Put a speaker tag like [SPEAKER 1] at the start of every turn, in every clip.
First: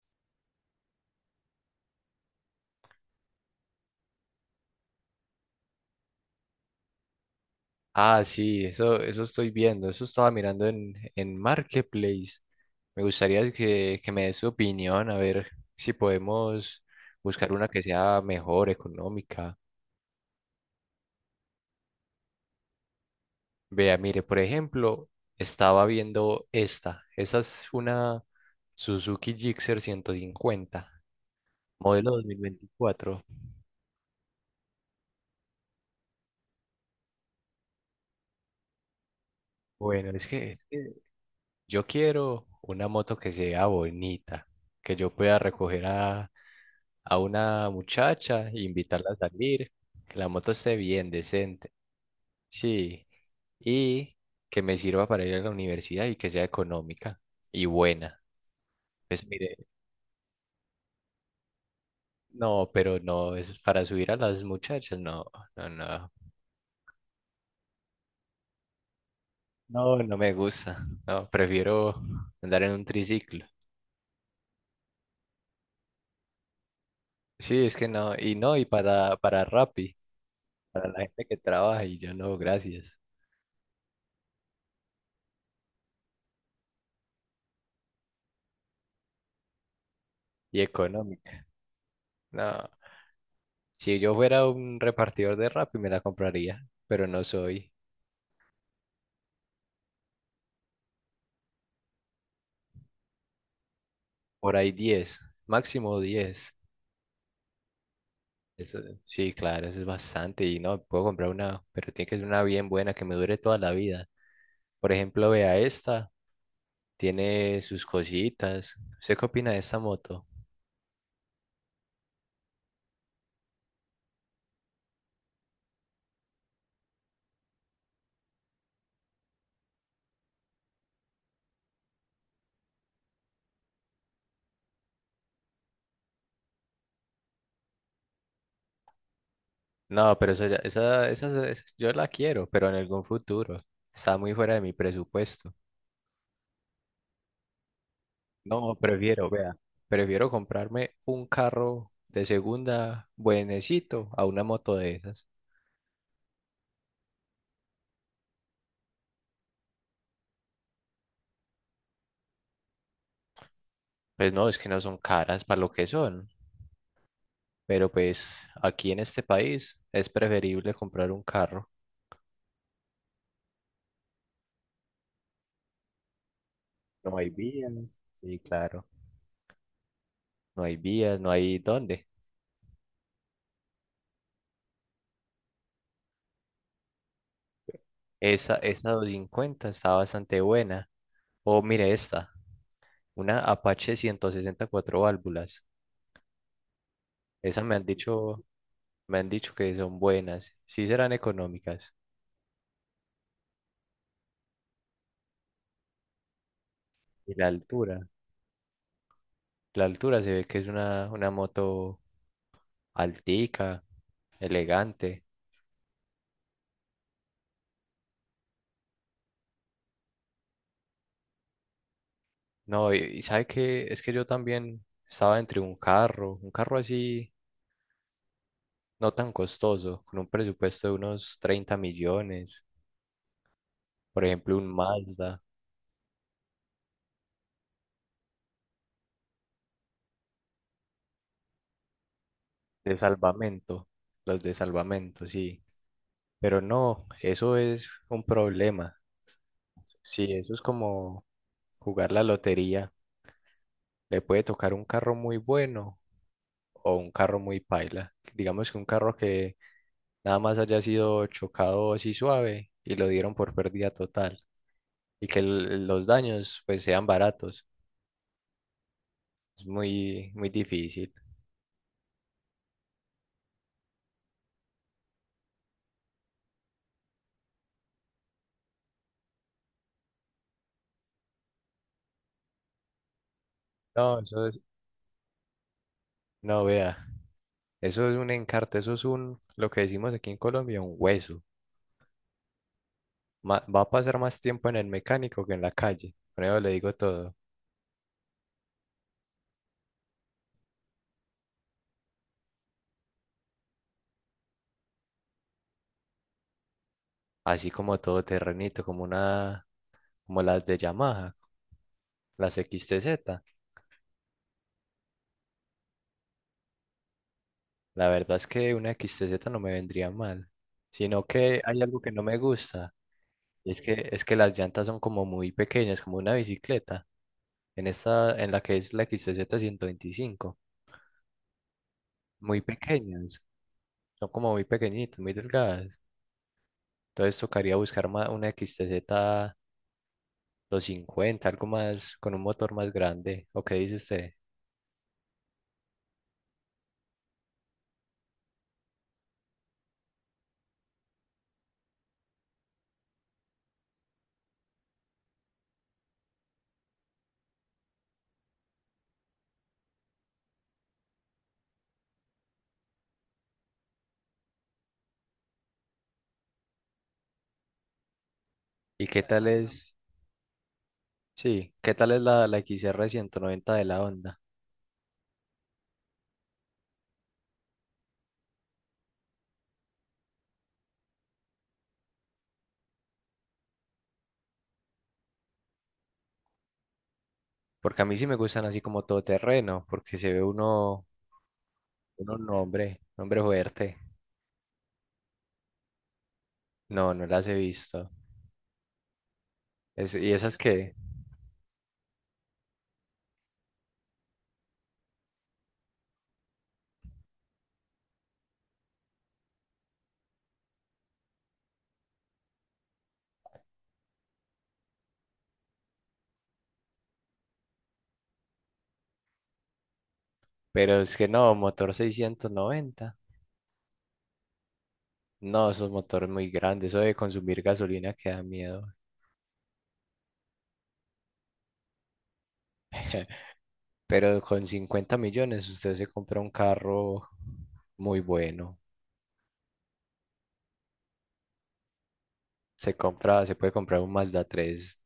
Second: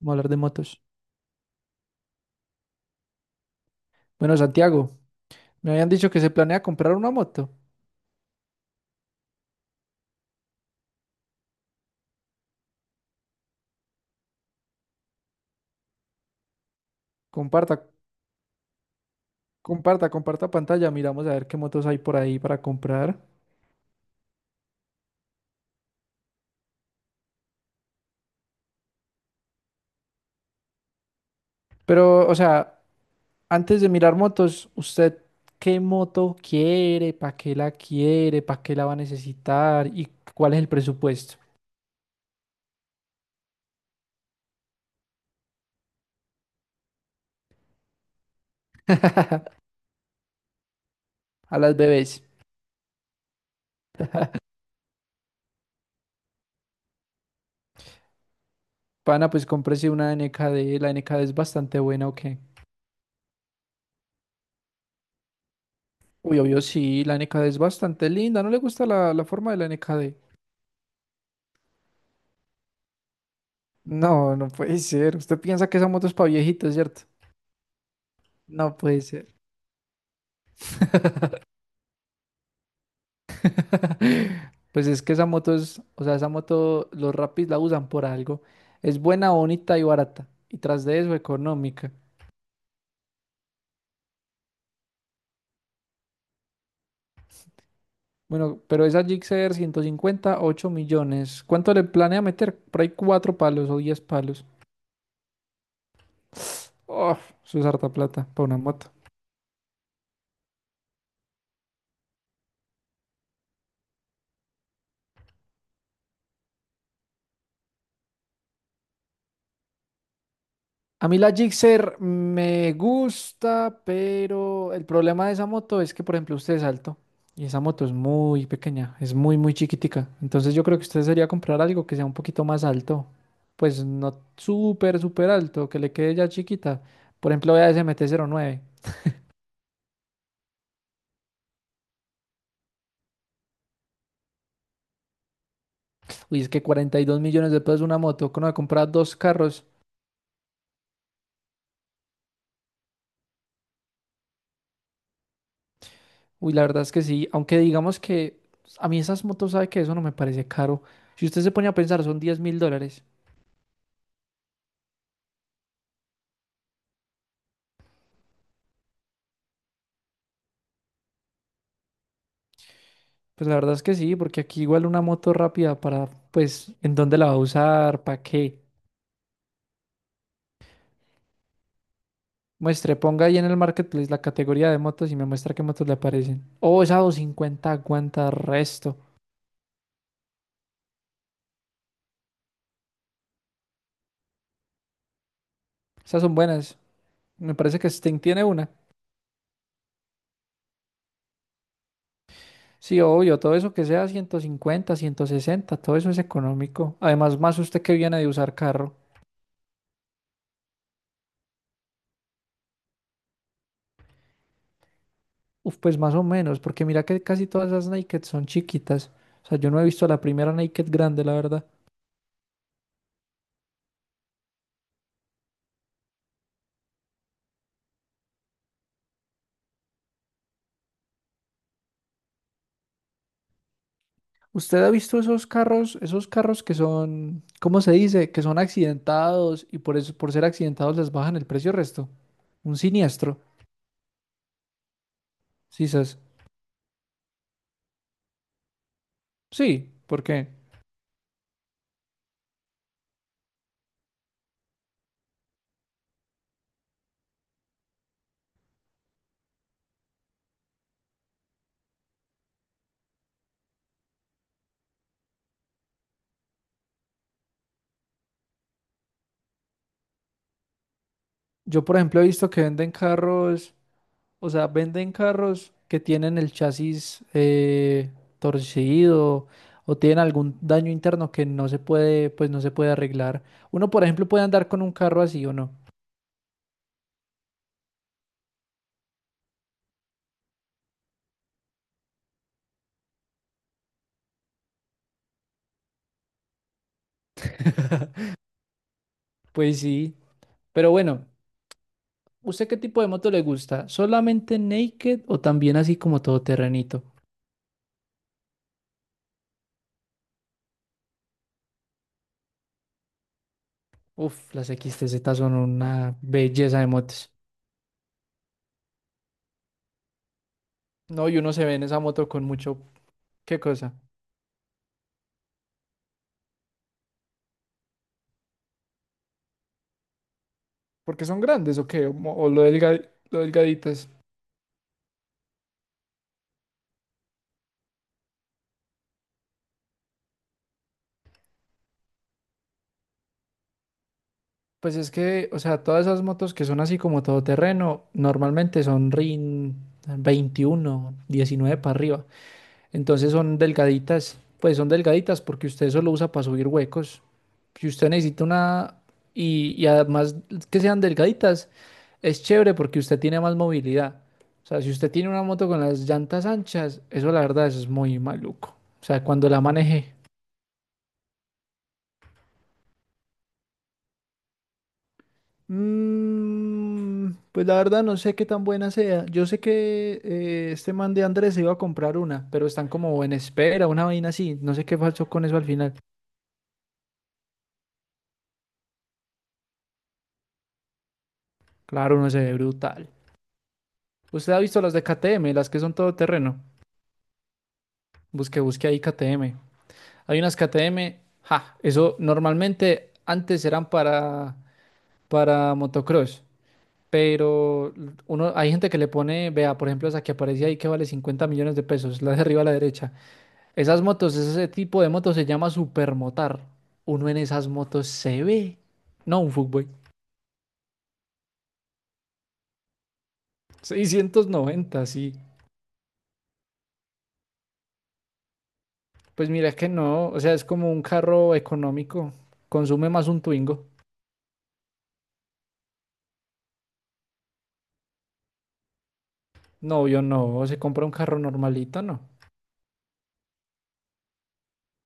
[SPEAKER 1] Vamos a hablar de motos. Bueno, Santiago, me habían dicho que se planea comprar una moto.
[SPEAKER 2] Ah, sí, eso estoy viendo, eso estaba mirando en Marketplace. Me gustaría que me des tu opinión, a ver si podemos buscar una
[SPEAKER 1] Comparta,
[SPEAKER 2] que sea mejor, económica.
[SPEAKER 1] comparta, comparta pantalla. Miramos a ver qué motos hay por ahí para comprar.
[SPEAKER 2] Vea, mire, por ejemplo, estaba viendo esta. Esa es una Suzuki Gixxer 150 modelo dos
[SPEAKER 1] Pero, o
[SPEAKER 2] mil
[SPEAKER 1] sea,
[SPEAKER 2] veinticuatro.
[SPEAKER 1] antes de mirar motos, ¿usted qué moto quiere? ¿Para qué la quiere? ¿Para qué la va a necesitar? ¿Y
[SPEAKER 2] Bueno,
[SPEAKER 1] cuál es
[SPEAKER 2] es
[SPEAKER 1] el
[SPEAKER 2] que
[SPEAKER 1] presupuesto?
[SPEAKER 2] yo quiero una moto que sea bonita, que yo pueda recoger a una muchacha e invitarla a salir, que la moto esté bien,
[SPEAKER 1] A
[SPEAKER 2] decente,
[SPEAKER 1] las bebés.
[SPEAKER 2] sí, y que me sirva para ir a la universidad y que sea económica y buena. Pues
[SPEAKER 1] Pana, pues
[SPEAKER 2] mire,
[SPEAKER 1] cómprese una N K D. La N K D es bastante buena, ¿o qué?
[SPEAKER 2] no, pero no, es para subir a las muchachas, no, no, no,
[SPEAKER 1] Uy, obvio, sí, la N K D es bastante linda. ¿No le gusta la forma de la N
[SPEAKER 2] no,
[SPEAKER 1] K
[SPEAKER 2] no
[SPEAKER 1] D?
[SPEAKER 2] me gusta, no, prefiero andar en un triciclo.
[SPEAKER 1] No, no puede ser. Usted piensa que esa moto es para viejitos, ¿cierto?
[SPEAKER 2] Sí, es que no, y no, y
[SPEAKER 1] No puede ser.
[SPEAKER 2] para Rappi, para la gente que trabaja y yo no, gracias.
[SPEAKER 1] Pues es que esa moto es, o sea, esa moto los rapis la usan por algo. Es buena, bonita y barata. Y
[SPEAKER 2] Y
[SPEAKER 1] tras de eso,
[SPEAKER 2] económica.
[SPEAKER 1] económica.
[SPEAKER 2] No, si yo fuera un repartidor de Rappi, me la compraría, pero no soy.
[SPEAKER 1] Bueno, pero esa Gixxer 150, 8 millones. ¿Cuánto le planea meter? Por ahí 4 palos o 10 palos.
[SPEAKER 2] Por ahí 10, máximo 10.
[SPEAKER 1] Oh, eso es harta plata para una
[SPEAKER 2] Eso,
[SPEAKER 1] moto.
[SPEAKER 2] sí, claro, eso es bastante. Y no, puedo comprar una, pero tiene que ser una bien buena que me dure toda la vida. Por ejemplo, vea esta, tiene sus cositas. ¿Usted qué opina de esta moto?
[SPEAKER 1] A mí la Gixxer me gusta, pero el problema de esa moto es que, por ejemplo, usted es alto y esa moto es muy pequeña, es muy, muy chiquitica. Entonces yo creo que usted sería comprar algo que sea un poquito más alto, pues no súper, súper alto, que le quede ya chiquita. Por ejemplo, vea ese MT-09.
[SPEAKER 2] No, pero esa, ya- esa- yo la quiero, pero en algún futuro. Está muy fuera de mi presupuesto.
[SPEAKER 1] Uy, es que 42 millones de pesos una moto, que uno de
[SPEAKER 2] No,
[SPEAKER 1] comprar dos
[SPEAKER 2] prefiero, vea,
[SPEAKER 1] carros.
[SPEAKER 2] prefiero comprarme un carro de segunda buenecito a una moto de esas.
[SPEAKER 1] Uy, la verdad es que sí, aunque digamos que a mí esas motos, sabe que eso no me parece caro. Si usted se pone a pensar, son 10.000 dólares.
[SPEAKER 2] Pues no, es que no son caras para lo que son, pero pues aquí en este país es preferible comprar un carro.
[SPEAKER 1] Pues la verdad es que sí, porque aquí igual una moto rápida para, pues, en
[SPEAKER 2] No
[SPEAKER 1] dónde la
[SPEAKER 2] hay
[SPEAKER 1] va a
[SPEAKER 2] vías,
[SPEAKER 1] usar, para
[SPEAKER 2] sí,
[SPEAKER 1] qué.
[SPEAKER 2] claro, no hay vías, no hay dónde.
[SPEAKER 1] Muestre, ponga ahí en el marketplace la categoría de motos y me muestra qué motos le aparecen. Oh, esa 250 aguanta
[SPEAKER 2] Esa
[SPEAKER 1] resto.
[SPEAKER 2] 250 está bastante buena. O mire esta, una Apache 160 y cuatro válvulas.
[SPEAKER 1] Esas son buenas. Me
[SPEAKER 2] Esas me
[SPEAKER 1] parece
[SPEAKER 2] han
[SPEAKER 1] que Sting
[SPEAKER 2] dicho,
[SPEAKER 1] tiene una.
[SPEAKER 2] Me han dicho que son buenas, sí serán económicas.
[SPEAKER 1] Sí, obvio, todo eso que sea 150, 160, todo eso es económico.
[SPEAKER 2] Y
[SPEAKER 1] Además,
[SPEAKER 2] la
[SPEAKER 1] más usted que
[SPEAKER 2] altura.
[SPEAKER 1] viene de usar carro.
[SPEAKER 2] La altura se ve que es una moto altica, elegante.
[SPEAKER 1] Uf, pues más o menos, porque mira que casi todas esas Naked son chiquitas. O sea, yo no he visto la primera Naked grande, la verdad.
[SPEAKER 2] No, y sabe que es que yo también estaba entre un carro así no tan costoso, con un presupuesto de unos 30 millones, por ejemplo, un
[SPEAKER 1] ¿Usted ha visto
[SPEAKER 2] Mazda
[SPEAKER 1] esos carros que son, ¿cómo se dice? Que son accidentados y por eso, por ser accidentados les bajan el precio resto. Un
[SPEAKER 2] de
[SPEAKER 1] siniestro,
[SPEAKER 2] salvamento, los de salvamento, sí.
[SPEAKER 1] sí, sas.
[SPEAKER 2] Pero no, eso es un problema.
[SPEAKER 1] Sí,
[SPEAKER 2] Sí,
[SPEAKER 1] porque
[SPEAKER 2] eso es como jugar la lotería. Le puede tocar un carro muy bueno o un carro muy paila. Digamos que un carro que nada más haya sido chocado así suave y lo dieron por pérdida total y que los daños pues sean baratos. Es muy, muy difícil.
[SPEAKER 1] yo, por ejemplo, he visto que venden carros, o sea, venden carros que tienen el chasis torcido o tienen algún daño interno que no se puede, pues no se puede arreglar. Uno, por
[SPEAKER 2] No,
[SPEAKER 1] ejemplo, puede
[SPEAKER 2] eso es,
[SPEAKER 1] andar con un carro así o no.
[SPEAKER 2] no vea, eso es un encarte, eso es un, lo que decimos aquí en Colombia, un hueso. Va a pasar más tiempo en el mecánico que en la calle. Con eso le digo todo.
[SPEAKER 1] Pues sí, pero bueno. ¿Usted qué tipo de moto le gusta? ¿Solamente naked o también así como todoterrenito?
[SPEAKER 2] Así como todo terrenito, como una, como las de Yamaha, las XTZ.
[SPEAKER 1] Uf, las XTZ son una belleza de motos.
[SPEAKER 2] La verdad es que una XTZ no me vendría mal, sino
[SPEAKER 1] No, y uno
[SPEAKER 2] que
[SPEAKER 1] se ve
[SPEAKER 2] hay
[SPEAKER 1] en esa
[SPEAKER 2] algo que no
[SPEAKER 1] moto
[SPEAKER 2] me
[SPEAKER 1] con mucho...
[SPEAKER 2] gusta.
[SPEAKER 1] ¿Qué cosa?
[SPEAKER 2] Es que las llantas son como muy pequeñas, como una bicicleta, en esta, en la que es la X T Z 125
[SPEAKER 1] ¿Porque son grandes o qué? ¿O, mo- o
[SPEAKER 2] muy
[SPEAKER 1] lo delga- lo
[SPEAKER 2] pequeñas,
[SPEAKER 1] delgaditas?
[SPEAKER 2] son como muy pequeñitas, muy delgadas. Entonces tocaría buscar una XTZ cincuenta algo más, con un motor más grande, ¿o qué dice usted?
[SPEAKER 1] Pues es que, o sea, todas esas motos que son así como todoterreno, normalmente son RIN 21, 19 para arriba. Entonces son delgaditas, pues son delgaditas porque usted solo usa para subir huecos. Si usted necesita una, y además que sean delgaditas, es chévere porque usted tiene más movilidad. O sea, si usted tiene una moto con las llantas anchas, eso la verdad eso es muy maluco. O
[SPEAKER 2] ¿Y qué
[SPEAKER 1] sea,
[SPEAKER 2] tal
[SPEAKER 1] cuando la maneje.
[SPEAKER 2] qué tal es la XR 90 de la Honda?
[SPEAKER 1] Mm, pues la verdad no sé qué tan buena sea. Yo sé que este man de Andrés se iba a comprar una, pero están como en espera, una vaina así. No sé qué pasó con eso al final.
[SPEAKER 2] Porque a mí sí me gustan así como todoterreno, porque se ve
[SPEAKER 1] Claro, no se
[SPEAKER 2] un
[SPEAKER 1] ve brutal.
[SPEAKER 2] un hombre fuerte.
[SPEAKER 1] ¿Usted ha visto las de KTM, las que son todo terreno?
[SPEAKER 2] No, no las he visto.
[SPEAKER 1] Busque, busque ahí KTM.
[SPEAKER 2] ¿Y
[SPEAKER 1] Hay
[SPEAKER 2] esas
[SPEAKER 1] unas
[SPEAKER 2] qué?
[SPEAKER 1] KTM, ja, eso normalmente antes eran para motocross, pero uno, hay gente que le pone, vea, por ejemplo, esa que aparece ahí que vale 50 millones de pesos, la de arriba a la derecha. Esas motos, ese tipo de motos se llama supermotar. Uno en esas motos se ve. No, un fuckboy.
[SPEAKER 2] Pero es que no, motor 690.
[SPEAKER 1] 690, sí.
[SPEAKER 2] No, esos motores muy grandes, eso de consumir gasolina que da miedo.
[SPEAKER 1] Pues mira que no, o sea, es como un carro económico, consume más un Twingo.
[SPEAKER 2] Pero con 50 millones usted se compra un carro muy bueno.
[SPEAKER 1] No, yo no. Se compra un carro normalito, no.
[SPEAKER 2] Se puede comprar un Mazda 3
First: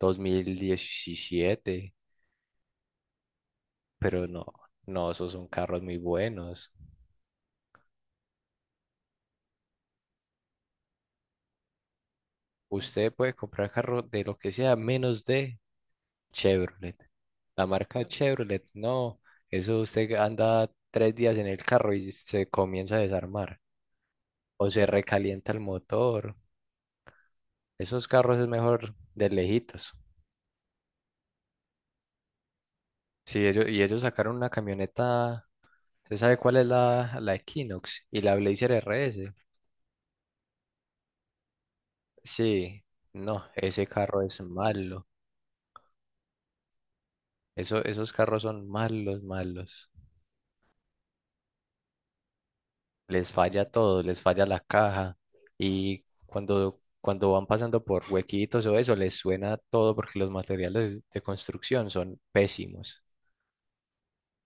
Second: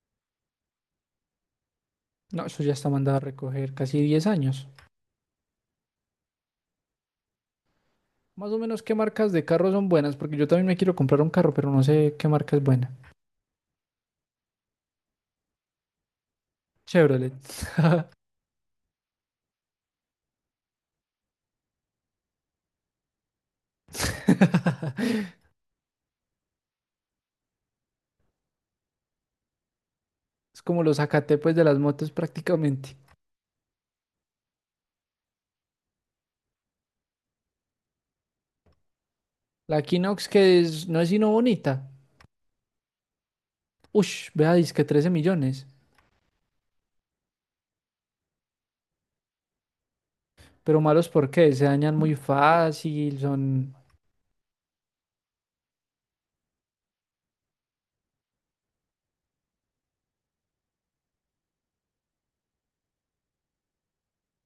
[SPEAKER 2] 2017,
[SPEAKER 1] No, eso ya está mandado a recoger casi
[SPEAKER 2] pero
[SPEAKER 1] 10 años.
[SPEAKER 2] no, esos son carros muy buenos.
[SPEAKER 1] Más o menos, ¿qué marcas de carro son buenas? Porque yo también me quiero comprar un carro, pero no sé qué marca es buena.
[SPEAKER 2] Usted puede comprar carro de lo que sea menos de Chevrolet.
[SPEAKER 1] Chevrolet.
[SPEAKER 2] La marca Chevrolet, no. Eso usted anda tres días en el carro y se comienza a desarmar. O se recalienta el motor. Esos carros es mejor de lejitos.
[SPEAKER 1] Es como los Zacatepes de las motos prácticamente.
[SPEAKER 2] Sí, ellos sacaron una camioneta. ¿Usted sabe cuál es la Equinox? Y la Blazer RS.
[SPEAKER 1] La Equinox que es- no es sino bonita.
[SPEAKER 2] Sí, no, ese carro
[SPEAKER 1] Ush,
[SPEAKER 2] es
[SPEAKER 1] vea, que
[SPEAKER 2] malo.
[SPEAKER 1] 13 millones.
[SPEAKER 2] Eso, esos carros son malos, malos.
[SPEAKER 1] Pero malos porque se dañan muy fácil,
[SPEAKER 2] Les falla
[SPEAKER 1] son...
[SPEAKER 2] todo, les falla la caja y cuando van pasando por huequitos o eso, les suena todo porque los materiales de construcción son pésimos.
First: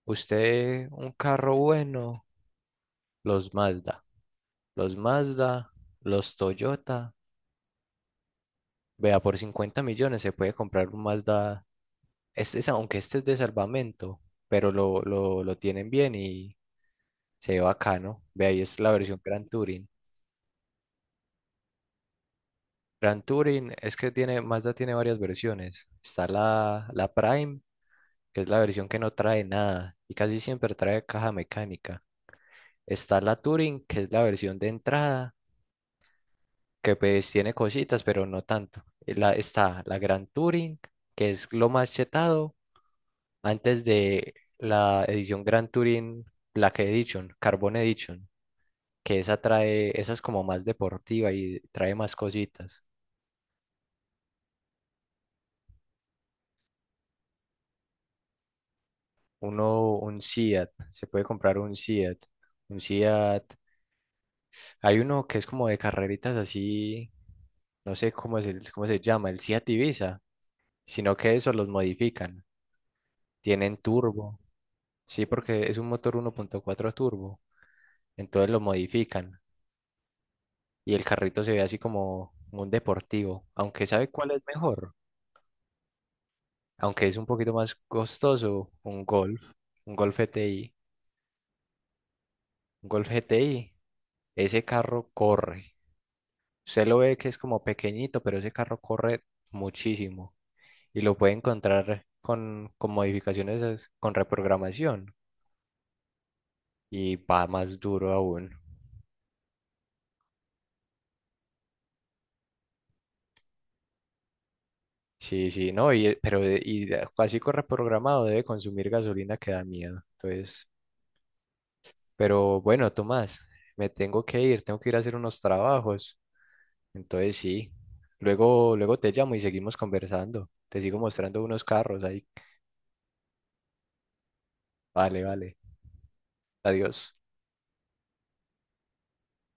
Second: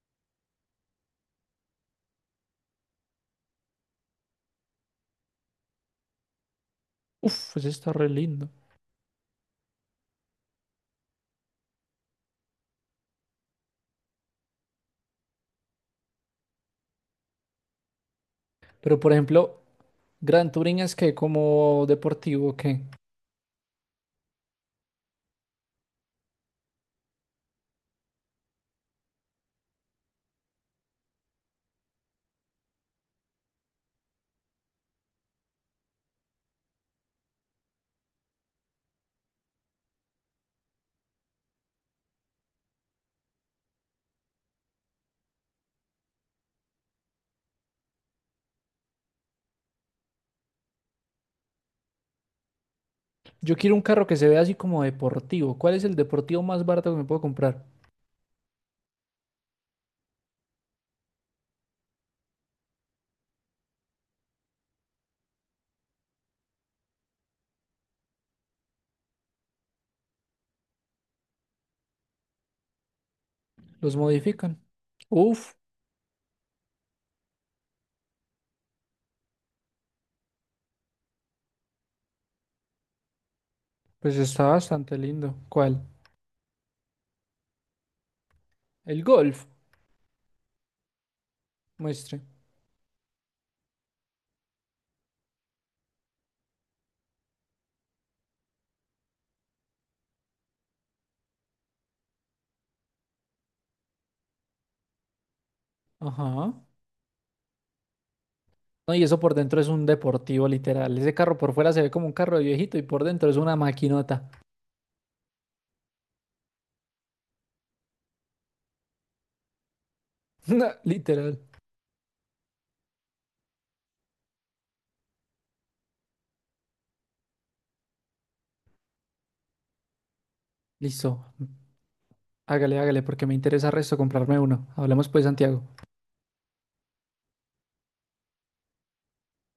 [SPEAKER 2] Usted, un carro bueno, los Mazda, los Mazda, los Toyota,
[SPEAKER 1] Uf, ese está re lindo.
[SPEAKER 2] vea, por 50 millones se puede comprar un Mazda, este es, aunque este es de salvamento, pero lo tienen bien y se ve bacano. Vea, ahí es la
[SPEAKER 1] Pero por
[SPEAKER 2] versión Gran
[SPEAKER 1] ejemplo,
[SPEAKER 2] Touring.
[SPEAKER 1] Gran Touring es que como deportivo, ¿qué?
[SPEAKER 2] Gran Touring es que tiene, Mazda tiene varias versiones. Está la Prime, que es la versión que no trae nada y casi siempre trae caja mecánica. Está la Touring, que es la versión de entrada, que pues tiene cositas, pero no tanto. Y la, está la Gran Touring, que es lo más chetado antes de la edición Gran Touring Black Edition, Carbon Edition, que esa trae, esa es como más deportiva y trae más cositas.
[SPEAKER 1] Yo quiero un carro que se vea así como deportivo. ¿Cuál es el deportivo más barato que me puedo comprar?
[SPEAKER 2] Uno, un Seat, se puede comprar un Seat, hay uno que es como de carreritas así, no sé cómo es cómo se llama, el Seat Ibiza, sino que eso los modifican, tienen
[SPEAKER 1] ¿Los
[SPEAKER 2] turbo,
[SPEAKER 1] modifican?
[SPEAKER 2] sí,
[SPEAKER 1] Uf,
[SPEAKER 2] porque es un motor 1.4 turbo, entonces lo modifican y el carrito se ve así como un deportivo, aunque sabe
[SPEAKER 1] pues
[SPEAKER 2] cuál es
[SPEAKER 1] está
[SPEAKER 2] mejor,
[SPEAKER 1] bastante lindo. ¿Cuál?
[SPEAKER 2] aunque es un poquito más costoso,
[SPEAKER 1] El Golf.
[SPEAKER 2] Un Golf GTI,
[SPEAKER 1] Muestre.
[SPEAKER 2] un Golf GTI, ese carro corre. Usted lo ve que es como pequeñito, pero ese carro corre muchísimo y lo puede encontrar con modificaciones, con reprogramación
[SPEAKER 1] Ajá.
[SPEAKER 2] y va más duro aún.
[SPEAKER 1] No, y eso por dentro es un deportivo, literal. Ese carro por fuera se ve como un carro de viejito y por dentro es una maquinota.
[SPEAKER 2] Sí, no, así con reprogramado debe consumir gasolina que da miedo. Entonces,
[SPEAKER 1] No, literal.
[SPEAKER 2] pero bueno, Tomás, me tengo que ir a hacer unos trabajos. Entonces, sí, luego te llamo y seguimos conversando. Te sigo
[SPEAKER 1] Listo.
[SPEAKER 2] mostrando unos carros ahí.
[SPEAKER 1] Hágale, hágale, porque me interesa resto comprarme uno. Hablemos
[SPEAKER 2] Vale,
[SPEAKER 1] pues,
[SPEAKER 2] vale.
[SPEAKER 1] Santiago.
[SPEAKER 2] Adiós.